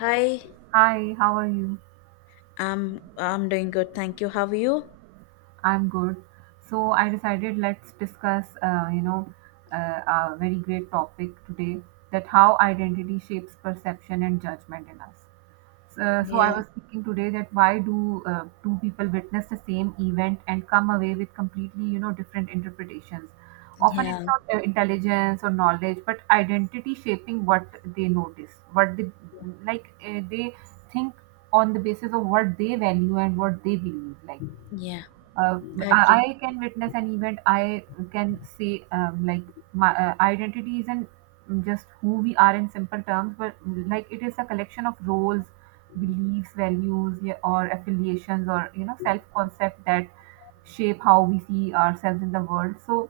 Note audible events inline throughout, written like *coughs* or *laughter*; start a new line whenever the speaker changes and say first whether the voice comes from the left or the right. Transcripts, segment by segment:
left: Hi,
right: Hi, how are you?
left: I'm doing good, thank you. How are you?
right: I'm good. So I decided let's discuss, a very great topic today that how identity shapes perception and judgment in us. So I
left: Yeah,
right: was thinking today that why do two people witness the same event and come away with completely, you know, different interpretations? Often it's
left: yeah,
right: not intelligence or knowledge, but identity shaping what they notice, what they like. They think on the basis of what they value and what they believe.
left: yeah,
right: Uh,
left: I
right: I
left: agree.
right: I can witness an event. I can say like my identity isn't just who we are in simple terms, but like it is a collection of roles, beliefs, values, yeah, or affiliations, or you know self concept that shape how we see ourselves in the world. So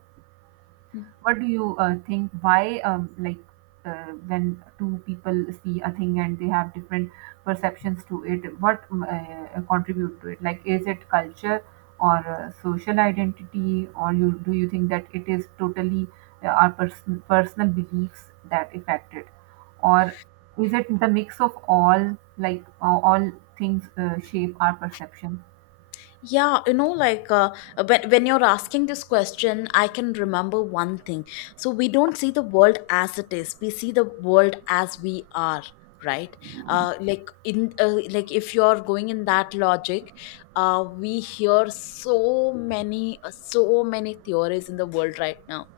right: what do you think why like when two people see a thing and they have different perceptions to it what contribute to it like is it culture or social identity or you do you think that it is totally our personal beliefs that affect it or is it the mix of all like all things shape our perception.
left: Yeah, like when you're asking this question, I can remember one thing. So, we don't see the world as it is, we see the world as we are, right. Like if you're going in that logic, we hear so many so many theories in the world right now.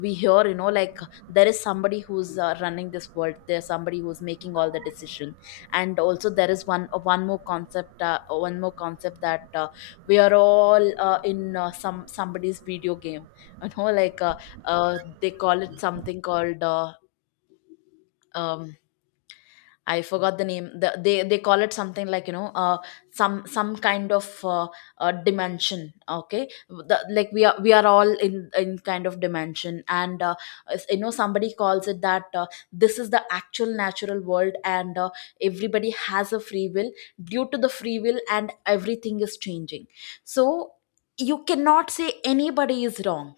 left: We hear, like, there is somebody who's running this world, there's somebody who's making all the decision. And also there is one more concept, one more concept that, we are all in somebody's video game. *laughs* you know like uh, they call it something called um, I forgot the name. They call it something like, some kind of dimension. Okay, like we are all in kind of dimension, and you know, somebody calls it that this is the actual natural world, and everybody has a free will. Due to the free will, and everything is changing. So you cannot say anybody is wrong.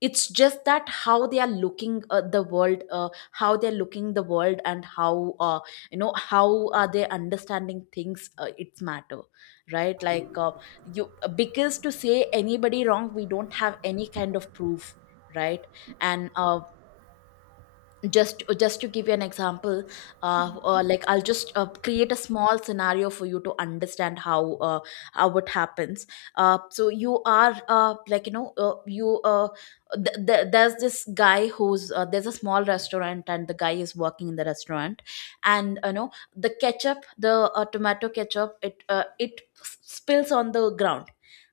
left: It's just that how they are looking at the world, how they're looking the world, and how how are they understanding things, it's matter, right. like you Because to say anybody wrong, we don't have any kind of proof, right. And just to give you an example, like I'll just create a small scenario for you to understand how it happens. So you are like you know you th- th- there's this guy who's there's a small restaurant and the guy is working in the restaurant. And you know, the ketchup, the tomato ketchup, it spills on the ground.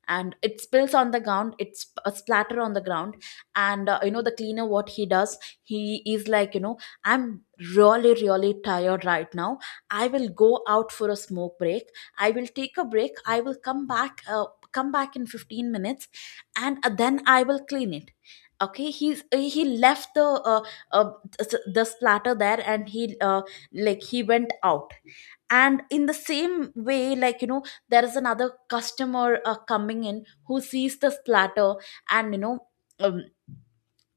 left: And it spills on the ground, it's a splatter on the ground. And you know, the cleaner, what he does, he is like, you know, I'm really, really tired right now. I will go out for a smoke break. I will take a break. I will come back in 15 minutes, and then I will clean it. Okay, he left the uh, the splatter there, and he like he went out. And in the same way, like you know, there is another customer coming in, who sees the splatter. And you know, um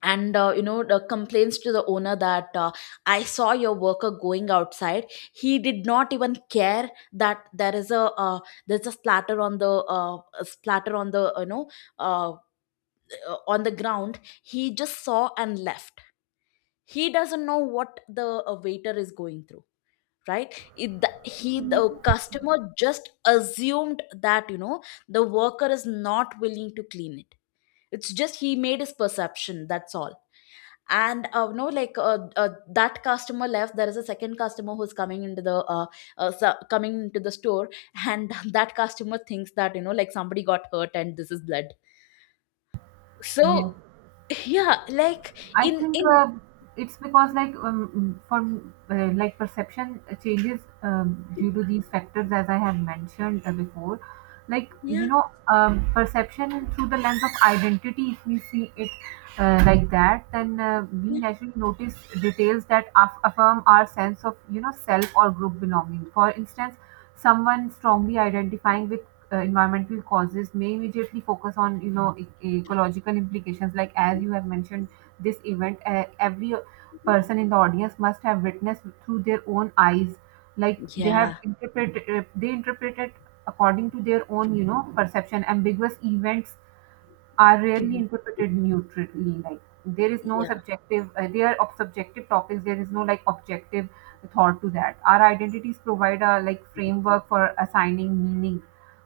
left: and you know, the complaints to the owner that I saw your worker going outside. He did not even care that there is a there's a splatter on the a splatter on the, uh, on the ground. He just saw and left. He doesn't know what the waiter is going through, right. it, the, he The customer just assumed that, you know, the worker is not willing to clean it. It's just he made his perception, that's all. And no like that customer left. There is a second customer who's coming into the coming into the store. And *laughs* that customer thinks that, you know, like somebody got hurt and this is blood. So
right: Yes.
left: yeah, like
right: I
left: in
right: think
left: in
right: it's because like for like perception changes due to these factors as I had mentioned before. Like you
left: yeah,
right: know, perception through the lens of identity. If we see it like that, then we
left: yeah,
right: naturally notice details that affirm our sense of you know self or group belonging. For instance, someone strongly identifying with environmental causes may immediately focus on you know ecological implications like as you have mentioned this event every person in the audience must have witnessed through their own eyes like
left: yeah.
right: they interpret it according to their own you know perception. Ambiguous events are rarely
left: Mhm.
right: interpreted neutrally. Like there is no
left: Yeah,
right: subjective, they are of subjective topics. There is no like objective thought to that. Our identities provide a like framework for assigning meaning.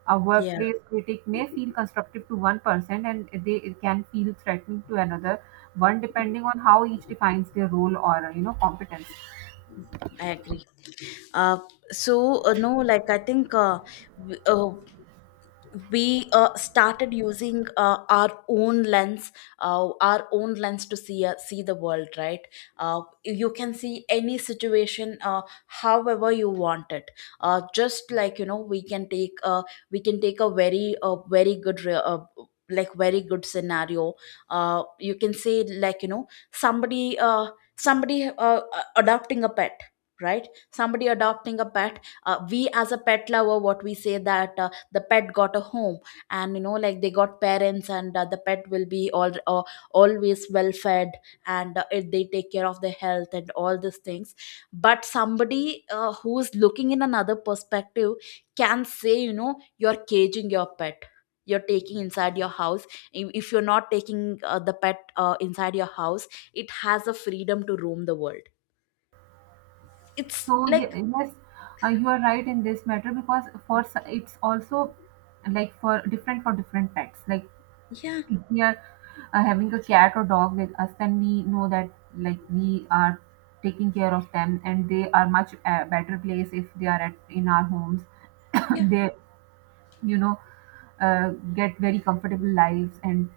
right: A
left: yeah,
right: workplace critic may feel constructive to one person, and they it can feel threatening to another one, depending on how each defines their role or you know competence.
left: I agree. uh so no, like I think, w- uh we started using our own lens, our own lens to see, see the world, right. You can see any situation however you want it. Just like, you know, we can take a very very good like very good scenario. You can say, like, you know, somebody uh, somebody adopting a pet, right. Somebody adopting a pet. We as a pet lover, what we say that the pet got a home, and you know, like they got parents, and the pet will be all always well fed. And they take care of their health and all these things. But somebody who's looking in another perspective can say, you know, you're caging your pet, you're taking inside your house. If you're not taking the pet inside your house, it has a freedom to roam the world. It's
right: So
left: like,
right: ye- yes, you are right in this matter because for it's also like for different pets. Like
left: yeah,
right: if we are having a cat or dog with us, then we know that like we are taking care of them, and they are much better place if they are at in our homes. *coughs*
left: yeah,
right: they, you know, uh, get very comfortable lives, and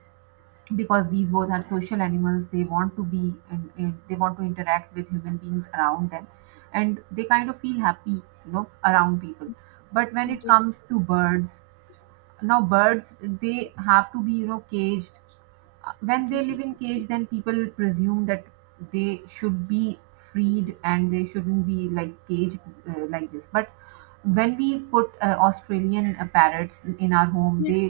right: because these both are social animals, they want to be and they want to interact with human beings around them, and they kind of feel happy, you know, around people. But when it
left: yeah,
right: comes to birds, now birds they have to be you know caged. When they live in cage then people presume that they should be freed and they shouldn't be like caged like this, but when we put australian parrots in our home
left: yeah,
right: they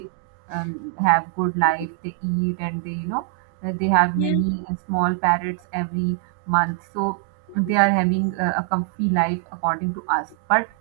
right: have good life. They eat and they you know they have
left: yeah,
right: many small parrots every month, so they are having a comfy life according to us. But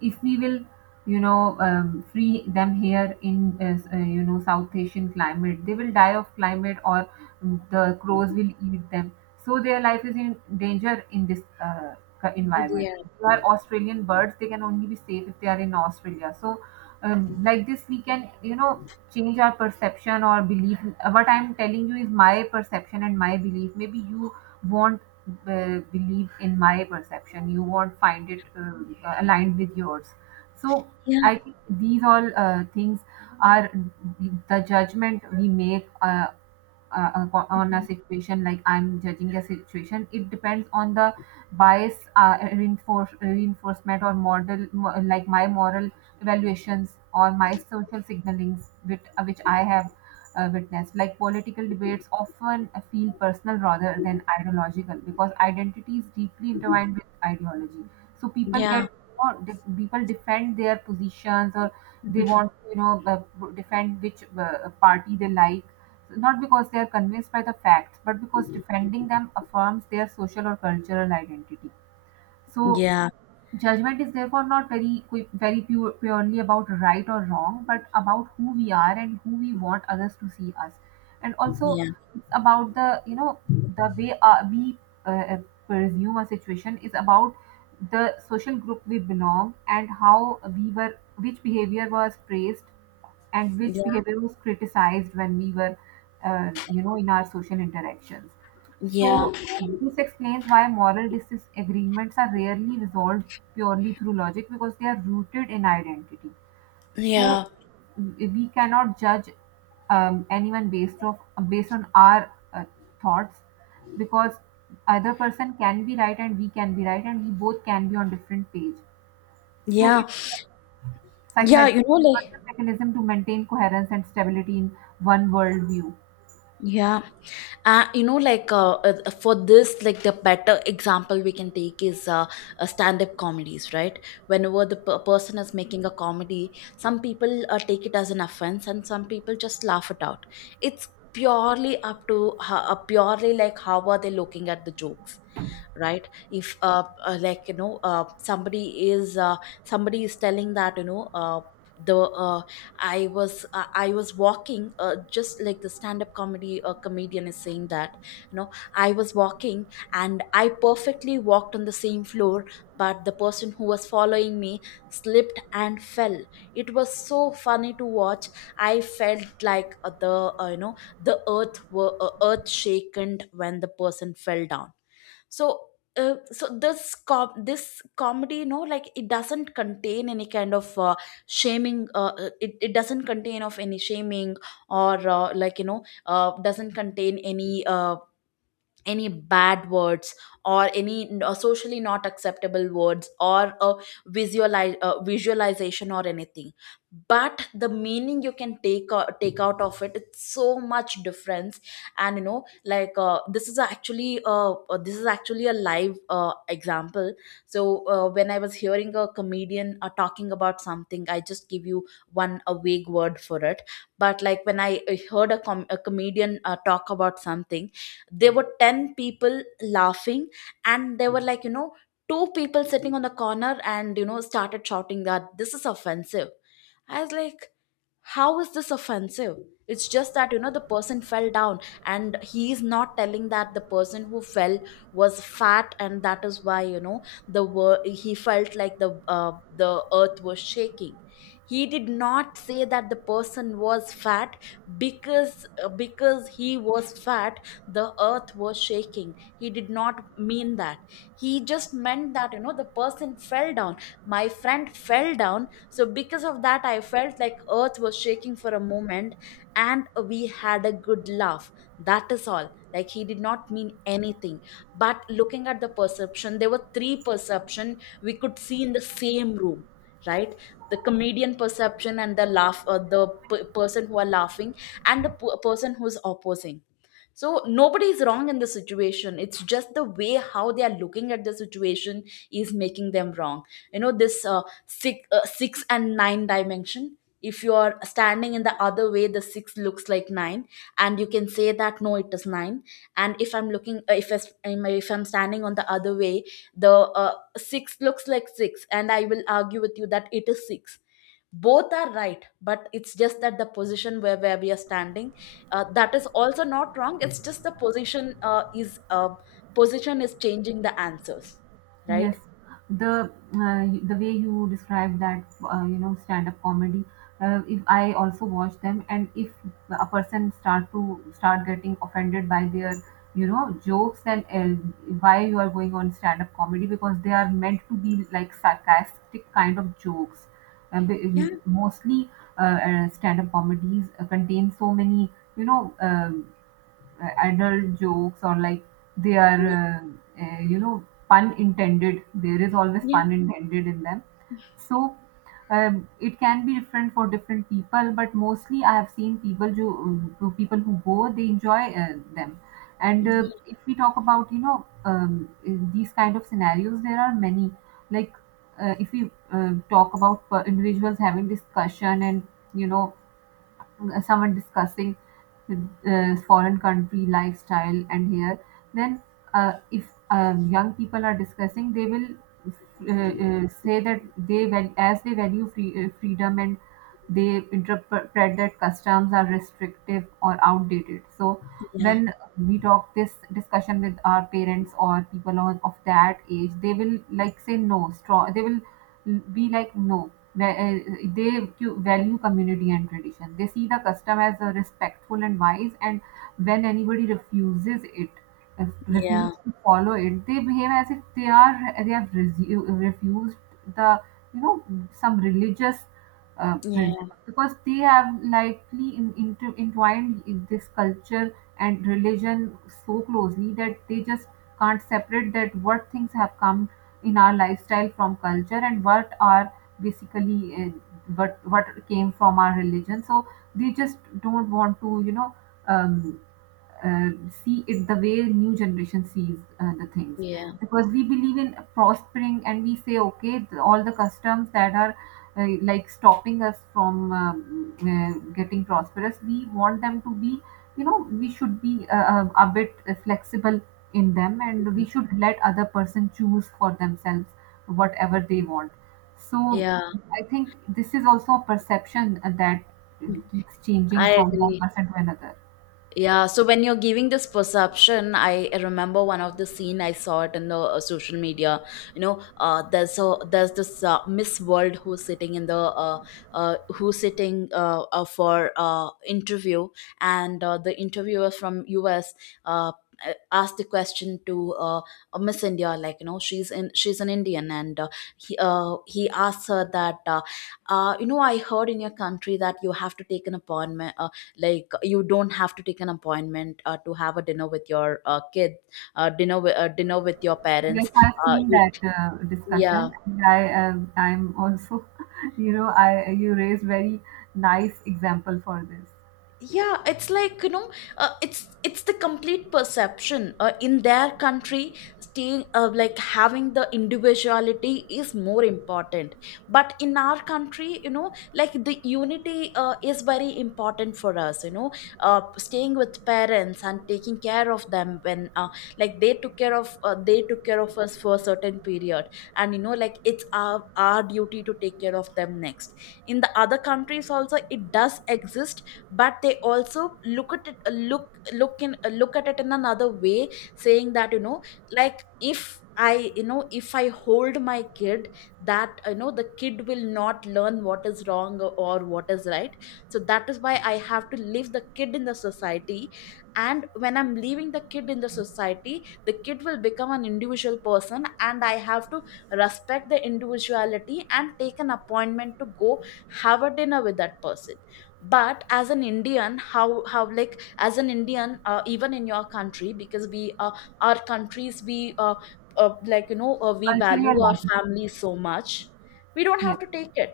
right: if we will you know free them here in you know south asian climate, they will die of climate or the crows will eat them. So their life is in danger in this environment.
left: yeah,
right: They are australian birds, they can only be safe if they are in australia. So like this we can you know change our perception or belief. What I'm telling you is my perception and my belief. Maybe you want believe in my perception, you won't find it aligned with yours. So I think these all things are the judgment we make on a situation. Like I'm judging a situation, it depends on the bias reinforcement or like my moral evaluations or my social signalings which I have witnessed. Like political debates often feel personal rather than ideological because identity is deeply intertwined with ideology. So people
left: yeah,
right: get or people defend their positions, or they want to you know defend which party they like, not because they are convinced by the facts, but because defending them affirms their social or cultural identity. So
left: yeah.
right: judgment is therefore not very qui- very pure, purely about right or wrong, but about who we are and who we want others to see us, and also
left: Yeah,
right: it's about the you know the way we uh, uh, presume a situation. Is about the social group we belong and how we were, which behavior was praised and which
left: yeah,
right: behavior was criticized when we were you know in our social interactions.
left: yeah,
right: So this explains why moral disagreements are rarely resolved purely through logic because they are rooted in identity. So
left: yeah,
right: we cannot judge anyone based on our thoughts, because other person can be right and we can be right and we both can be on different page. So
left: yeah,
right: it's
left: yeah.
right: psychological
left: You know, like,
right: mechanism to maintain coherence and stability in one worldview.
left: yeah, for this, like the better example we can take is stand-up comedies, right? Whenever the person is making a comedy, some people take it as an offense, and some people just laugh it out. It's purely up to purely like how are they looking at the jokes, right. if like you know Somebody is telling that, you know, the I was walking, just like the stand up comedy comedian is saying that, you know, I was walking and I perfectly walked on the same floor, but the person who was following me slipped and fell. It was so funny to watch. I felt like the you know, the earth shaken when the person fell down. So so this this comedy, you know, like it doesn't contain any kind of shaming, it doesn't contain of any shaming, or like you know, doesn't contain any bad words, or socially not acceptable words, or a visualize visualization or anything. But the meaning you can take, take out of it, it's so much difference. And you know, like this is actually a live example. So when I was hearing a comedian talking about something, I just give you one a vague word for it. But like when I heard a, a comedian talk about something, there were 10 people laughing, and there were, like, you know, two people sitting on the corner, and you know, started shouting that this is offensive. I was like, how is this offensive? It's just that, you know, the person fell down, and he is not telling that the person who fell was fat, and that is why, you know, he felt like the earth was shaking. He did not say that the person was fat. Because because he was fat, the earth was shaking, he did not mean that. He just meant that, you know, the person fell down, my friend fell down, so because of that I felt like earth was shaking for a moment, and we had a good laugh. That is all, like he did not mean anything. But looking at the perception, there were three perception we could see in the same room, right. The comedian perception, and the person who are laughing, and the person who's opposing. So nobody is wrong in the situation, it's just the way how they are looking at the situation is making them wrong. You know, this six and nine dimension, if you are standing in the other way, the six looks like nine, and you can say that no, it is nine. And if I'm looking, if I'm standing on the other way, the six looks like six, and I will argue with you that it is six. Both are right, but it's just that the position where we are standing, that is also not wrong, it's just the position, is position is changing the answers, right.
right: Yes, the way you describe that you know stand-up comedy. If I also watch them, and if a person start getting offended by their you know jokes, then why you are going on stand-up comedy, because they are meant to be like sarcastic kind of jokes.
left: Yeah,
right: Mostly, stand-up comedies contain so many you know adult jokes, or like they are you know pun intended, there is always
left: yeah,
right: pun intended in them. So it can be different for different people, but mostly I have seen people who people who go they enjoy them. And if we talk about you know these kind of scenarios there are many. Like if we talk about individuals having discussion and you know someone discussing foreign country lifestyle and here, then if young people are discussing they will say that as they value free, freedom, and they interpret that customs are restrictive or outdated. So
left: yeah,
right: when we talk this discussion with our parents or people of that age they will like say no strong, they will be like no, value community and tradition. They see the custom as a respectful and wise, and when anybody refuses it, if
left: yeah,
right: refuses to follow it, they behave as if they are they have refused the you know some religious
left: yeah,
right: principle, because they have likely entwined in this culture and religion so closely that they just can't separate that what things have come in our lifestyle from culture and what are basically what came from our religion. So they just don't want to you know um, uh, see it the way new generation sees the things,
left: yeah,
right: because we believe in prospering and we say okay all the customs that are like stopping us from getting prosperous, we want them to be you know we should be a bit flexible in them and we should let other person choose for themselves whatever they want. So
left: yeah.
right: I think this is also a perception that keeps changing
left: I
right: from one
left: agree.
right: person to another.
left: Yeah, so when you're giving this perception, I remember one of the scene I saw it in the social media. You know, there's this Miss World who's sitting in the who's sitting for interview, and the interviewer from US. Uh, Asked the question to Miss India, like she's an Indian, and he asked her that, you know, I heard in your country that you have to take an appointment, like you don't have to take an appointment to have a dinner with your dinner with your
right: Yes,
left: parents.
right: I've seen
left: You
right: that
left: Yeah.
right: discussion, and I I'm also, *laughs* you know, I you raised very nice example for this
left: Yeah, it's like it's the complete perception in their country, staying, like having the individuality is more important. But in our country, like the unity is very important for us Staying with parents and taking care of them when, like they took care of us for a certain period, and like it's our duty to take care of them next. In the other countries also it does exist, but they also look at it in another way, saying that, like, if I you know if I hold my kid, that the kid will not learn what is wrong or what is right. So that is why I have to leave the kid in the society, and when I'm leaving the kid in the society, the kid will become an individual person, and I have to respect the individuality and take an appointment to go have a dinner with that person. But as an Indian, how like as an Indian, even in your country. Because we our countries, we like you know we
right: cultural
left: value our
right: alignment.
left: family so much. We don't have
right: Yes,
left: to take it.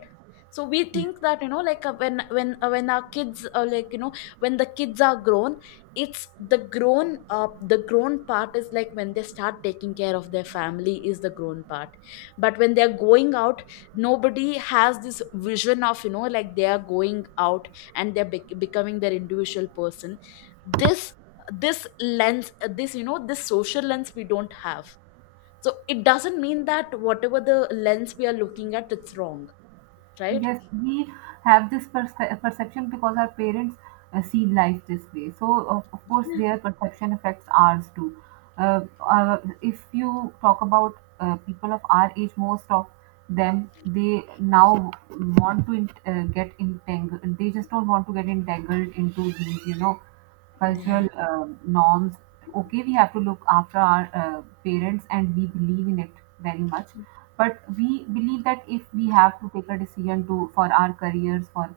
left: So we
right: yes.
left: think that, like, when our kids are, when the kids are grown. It's the grown part is like when they start taking care of their family is the grown part. But when they're going out, nobody has this vision of, like, they are going out and they're becoming their individual person. This this lens, this you know this social lens we don't have. So it doesn't mean that whatever the lens we are looking at, it's wrong, right?
right: Yes, we have this perception because our parents see life this way. So, of course, their perception affects ours too. Uh, if you talk about people of our age, most of them they now want to get entangled. They just don't want to get entangled into these, you know,
left: Yeah,
right: cultural norms. Okay, we have to look after our parents, and we believe in it very much, but we believe that if we have to take a decision to for our careers for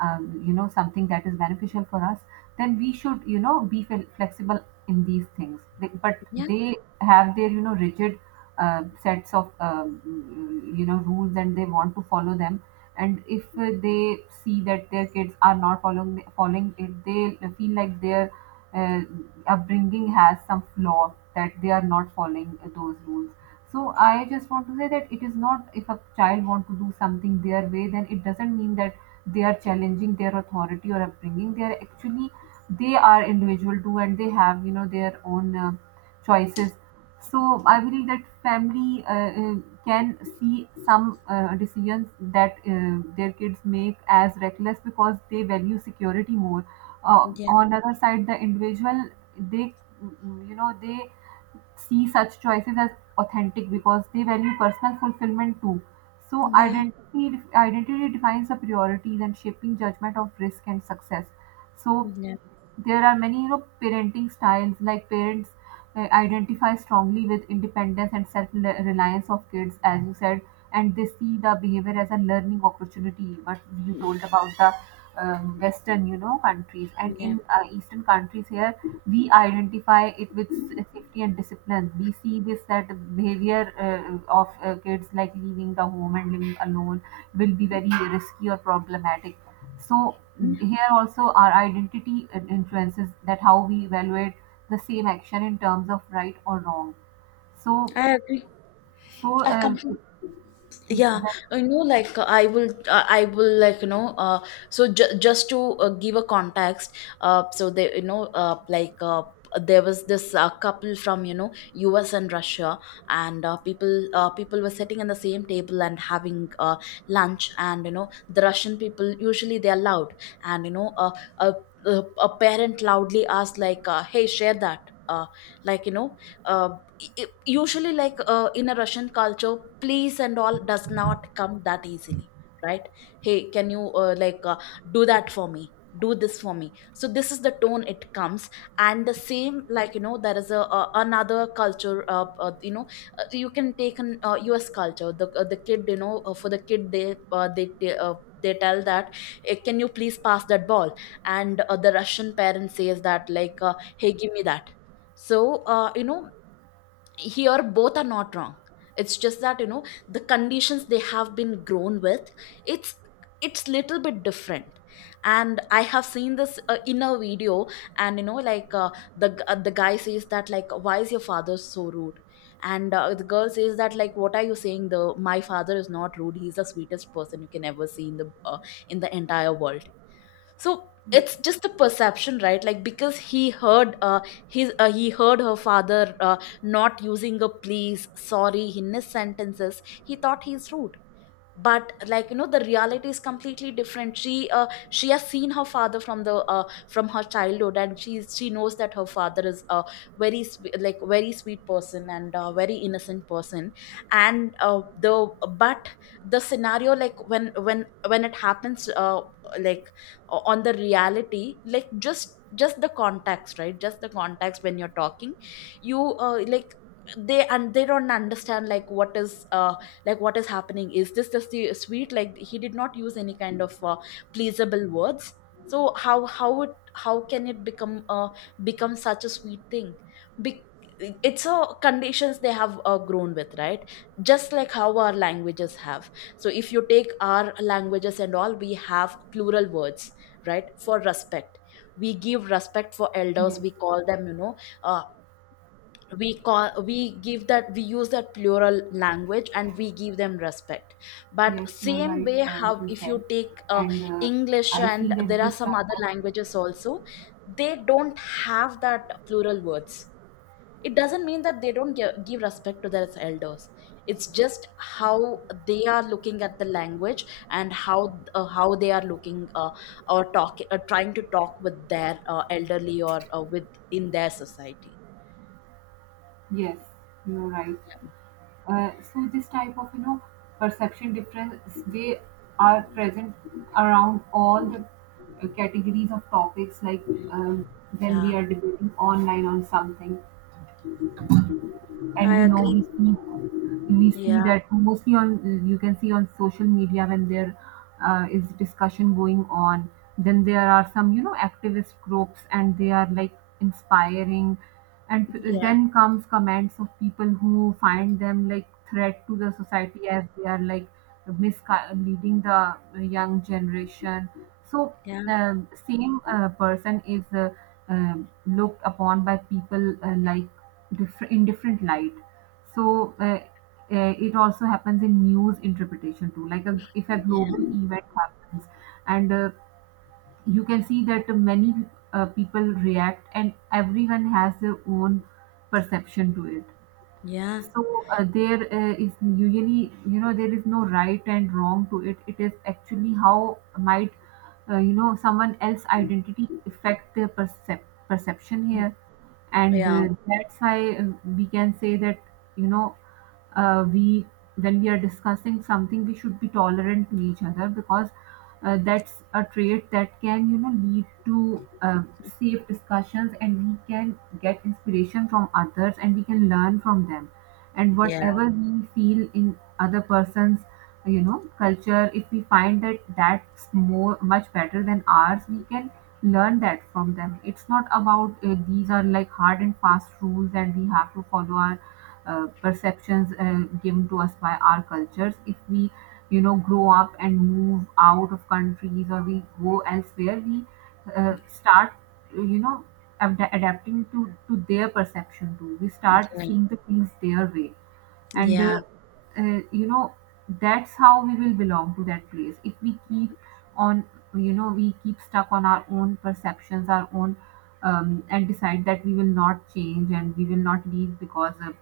right: you know something that is beneficial for us, then we should you know be flexible in these things they, but
left: yeah,
right: they have their you know rigid sets of you know rules and they want to follow them. And if they see that their kids are not following it, they feel like their uh, upbringing has some flaw that they are not following those rules. So I just want to say that it is not if a child want to do something their way, then it doesn't mean that they are challenging their authority or upbringing. They are actually they are individual too, and they have you know their own choices. So I believe that family uh, can see some decisions that their kids make as reckless because they value security more.
left: yeah,
right: On other side, the individual they you know they see such choices as authentic because they value personal fulfillment too. So identity defines the priorities and shaping judgment of risk and success. So
left: yeah,
right: there are many you know parenting styles like parents identify strongly with independence and self reliance of kids as you said, and they see the behavior as a learning opportunity what you told about the western you know countries, and
left: yeah,
right: in eastern countries here we identify it with safety and discipline. We see this that the behavior of kids like leaving the home and living alone will be very risky or problematic. So
left: yeah.
right: here also our identity influences that how we evaluate the same action in terms of right or wrong. So
left: I agree.
right: so
left: I completely. Yeah.
right: that.
left: I will, so just to give a context. So they, there was this couple from, US and Russia, and people were sitting in the same table and having lunch. And you know the Russian people, usually they are loud. And a, a parent loudly asked, like, "Hey, share that," like, uh, usually, like, in a Russian culture, please and all does not come that easily, right? "Hey, can you, like, do that for me, do this for me?" So this is the tone it comes. And the same, like, there is a another culture. You can take an US culture, the kid, for the kid, uh, they they, uh, they tell that, "Eh, can you please pass that ball?" And the Russian parent says that, like, "Hey, give me that." So, here both are not wrong. It's just that, the conditions they have been grown with, it's it's little bit different. And I have seen this in a video. And like, the guy says that, like, "Why is your father so rude?" And the girl says that, like, "What are you saying? The My father is not rude. He's the sweetest person you can ever see in the entire world." So it's just a perception, right? Like, because he heard, his he heard her father not using a please, sorry, in his sentences, he thought he's rude. But, like, the reality is completely different. She has seen her father from the from her childhood, and she knows that her father is a like very sweet person and a very innocent person. And the but the scenario, like, when it happens, like, on the reality, like, just the context, right? Just the context when you're talking, you like they don't understand, like, what is, like, what is happening. Is this just the sweet? Like, he did not use any kind of pleasable words. So how can it become, become such a sweet thing? Be- it's a conditions they have grown with, right? Just like how our languages have. So if you take our languages and all, we have plural words, right, for respect. We give respect for elders,
right: Yes,
left: we call them, uh, we give that, we use that plural language and we give them respect. But
right: yes, you are
left: same
right: right,
left: way, how
right: what you
left: if you
right: said.
left: take
right: And
left: English,
right: I see
left: and
right: that
left: there are
right: this
left: some
right: type
left: other
right: of,
left: languages also, they don't have that plural words. It doesn't mean that they don't give respect to their elders. It's just how they are looking at the language, and how they are looking, or talk trying to talk with their elderly, or with in their society.
right: yes, you are right. So this type of, you know, perception difference, they are present around all the categories of topics, like um, when
left: Yeah.
right: we are debating online on something.
left: I
right: And you know
left: agree.
right: we see, we see
left: Yeah,
right: that mostly on, you can see on social media when there is discussion going on, then there are some you know activist groups and they are like inspiring, and
left: yeah,
right: then comes comments of people who find them like threat to the society as they are like misleading the young generation. So
left: yeah,
right: same person is looked upon by people like different in different light. So it also happens in news interpretation too, like a, if a
left: yeah,
right: global event happens, and you can see that many people react and everyone has their own perception to it.
left: yeah,
right: So there is usually, you know, there is no right and wrong to it. It is actually how might, you know, someone else's identity affect their perception here, and
left: yeah,
right: that's why we can say that, you know, we, when we are discussing something, we should be tolerant to each other because that's a trait that can, you know, lead to safe discussions, and we can get inspiration from others, and we can learn from them. And
left: yeah,
right: whatever we feel in other person's you know culture, if we find that that's more much better than ours, we can learn that from them. It's not about these are like hard and fast rules and we have to follow our perceptions given to us by our cultures. If we you know grow up and move out of countries, or we go elsewhere, we start you know adapting to their perception too. We start
left: okay.
right: seeing the things their way. And
left: Yeah,
right: you know that's how we will belong to that place. If we keep on, you know, we keep stuck on our own perceptions, our own and decide that we will not change and we will not leave because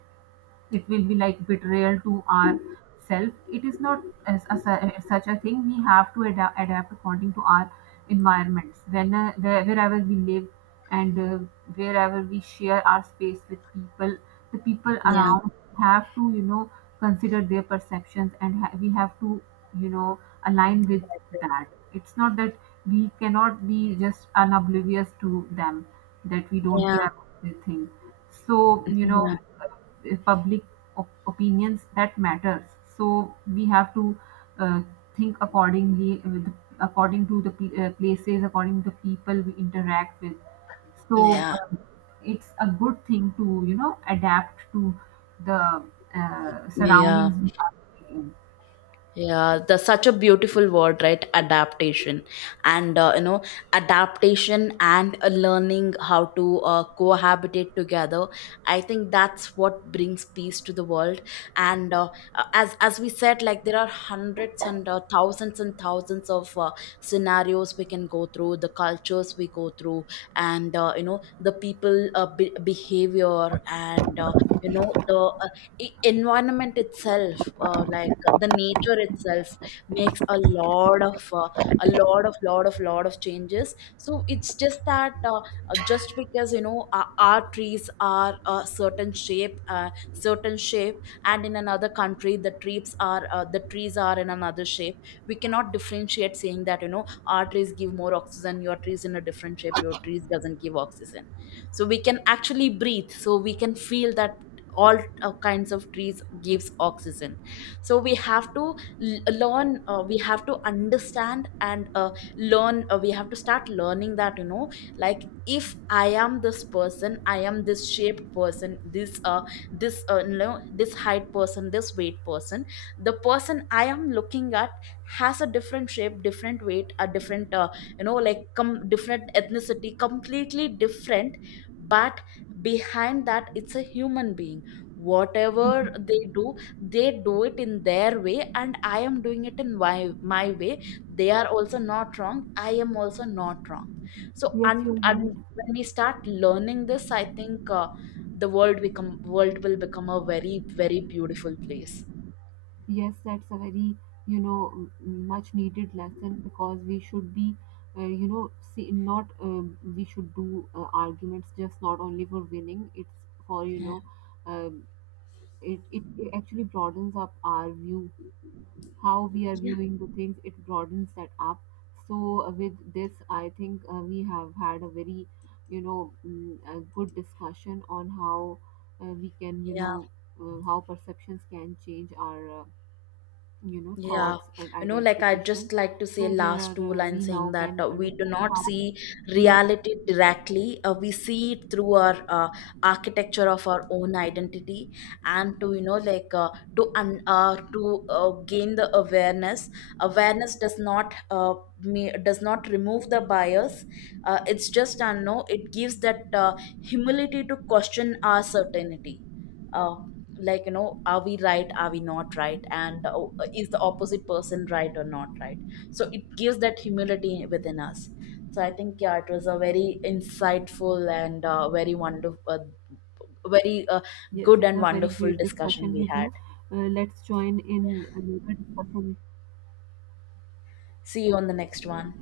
right: it will be like betrayal to our self. It is not as, as a, such a thing. We have to adapt, adapt according to our environments when wherever we live, and wherever we share our space with people. The people
left: yeah,
right: around have to you know consider their perceptions, and we have to you know align with that. It's not that we cannot be just unoblivious to them, that we don't
left: yeah,
right: care about their thing. So you
left: yeah,
right: know public opinions that matters. So we have to uh, think accordingly with according to the places, according to the people we interact with.
left: yeah,
right: So
left: yeah,
right: it's a good thing to you know adapt to the
left: yeah.
right: surroundings we are in.
left: Yeah, that's such a beautiful word, right? Adaptation. And, adaptation and learning how to cohabitate together. I think that's what brings peace to the world. And as we said, like, there are hundreds and thousands and thousands of scenarios we can go through, the cultures we go through, and, the people behavior, and, the environment itself, like the nature itself, makes a lot of changes. So it's just that, just because, our trees are a certain shape, certain shape, and in another country the trees are in another shape. We cannot differentiate, saying that, our trees give more oxygen, your trees in a different shape, your trees doesn't give oxygen. So we can actually breathe, so we can feel that all kinds of trees gives oxygen. So we have to l- learn we have to understand and learn. We have to start learning that, like, if I am this person, I am this shaped person, this height person, this weight person. The person I am looking at has a different shape, different weight, a different, different ethnicity, completely different. But behind that, it's a human being. Whatever they do, they do it in their way, and I am doing it in my way. They are also not wrong, I am also not wrong. So
right: Yes, you're
left: and
right: right.
left: when we start learning this, I think, the world become world will become a very very beautiful place.
right: Yes, that's a very, you know, much needed lesson, because we should be, you know, see, not we should do arguments just not only for winning. It's for, you
left: Yeah.
right: know, um, it, it it actually broadens up our view, how we are viewing the things. It broadens that up. So with this, I think we have had a very, you know, a good discussion on how we can, you
left: Yeah.
right: know, how perceptions can change our. You know
left: Yeah,
right: thoughts and
left: you know, like, I
right: identifications.
left: just like to say
right: So there are
left: last two
right: we
left: lines, saying
right: now
left: that,
right: can
left: we do
right: understand
left: not
right: how
left: see
right: we.
left: reality directly. We see it through our architecture of our own identity, and to you know, like to un to gain the awareness. Awareness does not me does not remove the bias. It's just, no, it gives that humility to question our certainty. Uh, like, are we right, are we not right, and is the opposite person right or not right? So it gives that humility within us. So I think, yeah, it was a very insightful and very wonderful, very
right: Yes,
left: good
right: it
left: and
right: was very
left: wonderful
right: great
left: discussion
right: discussion
left: we
right: with
left: had.
right: you. Let's join in another discussion.
left: See you on the next one.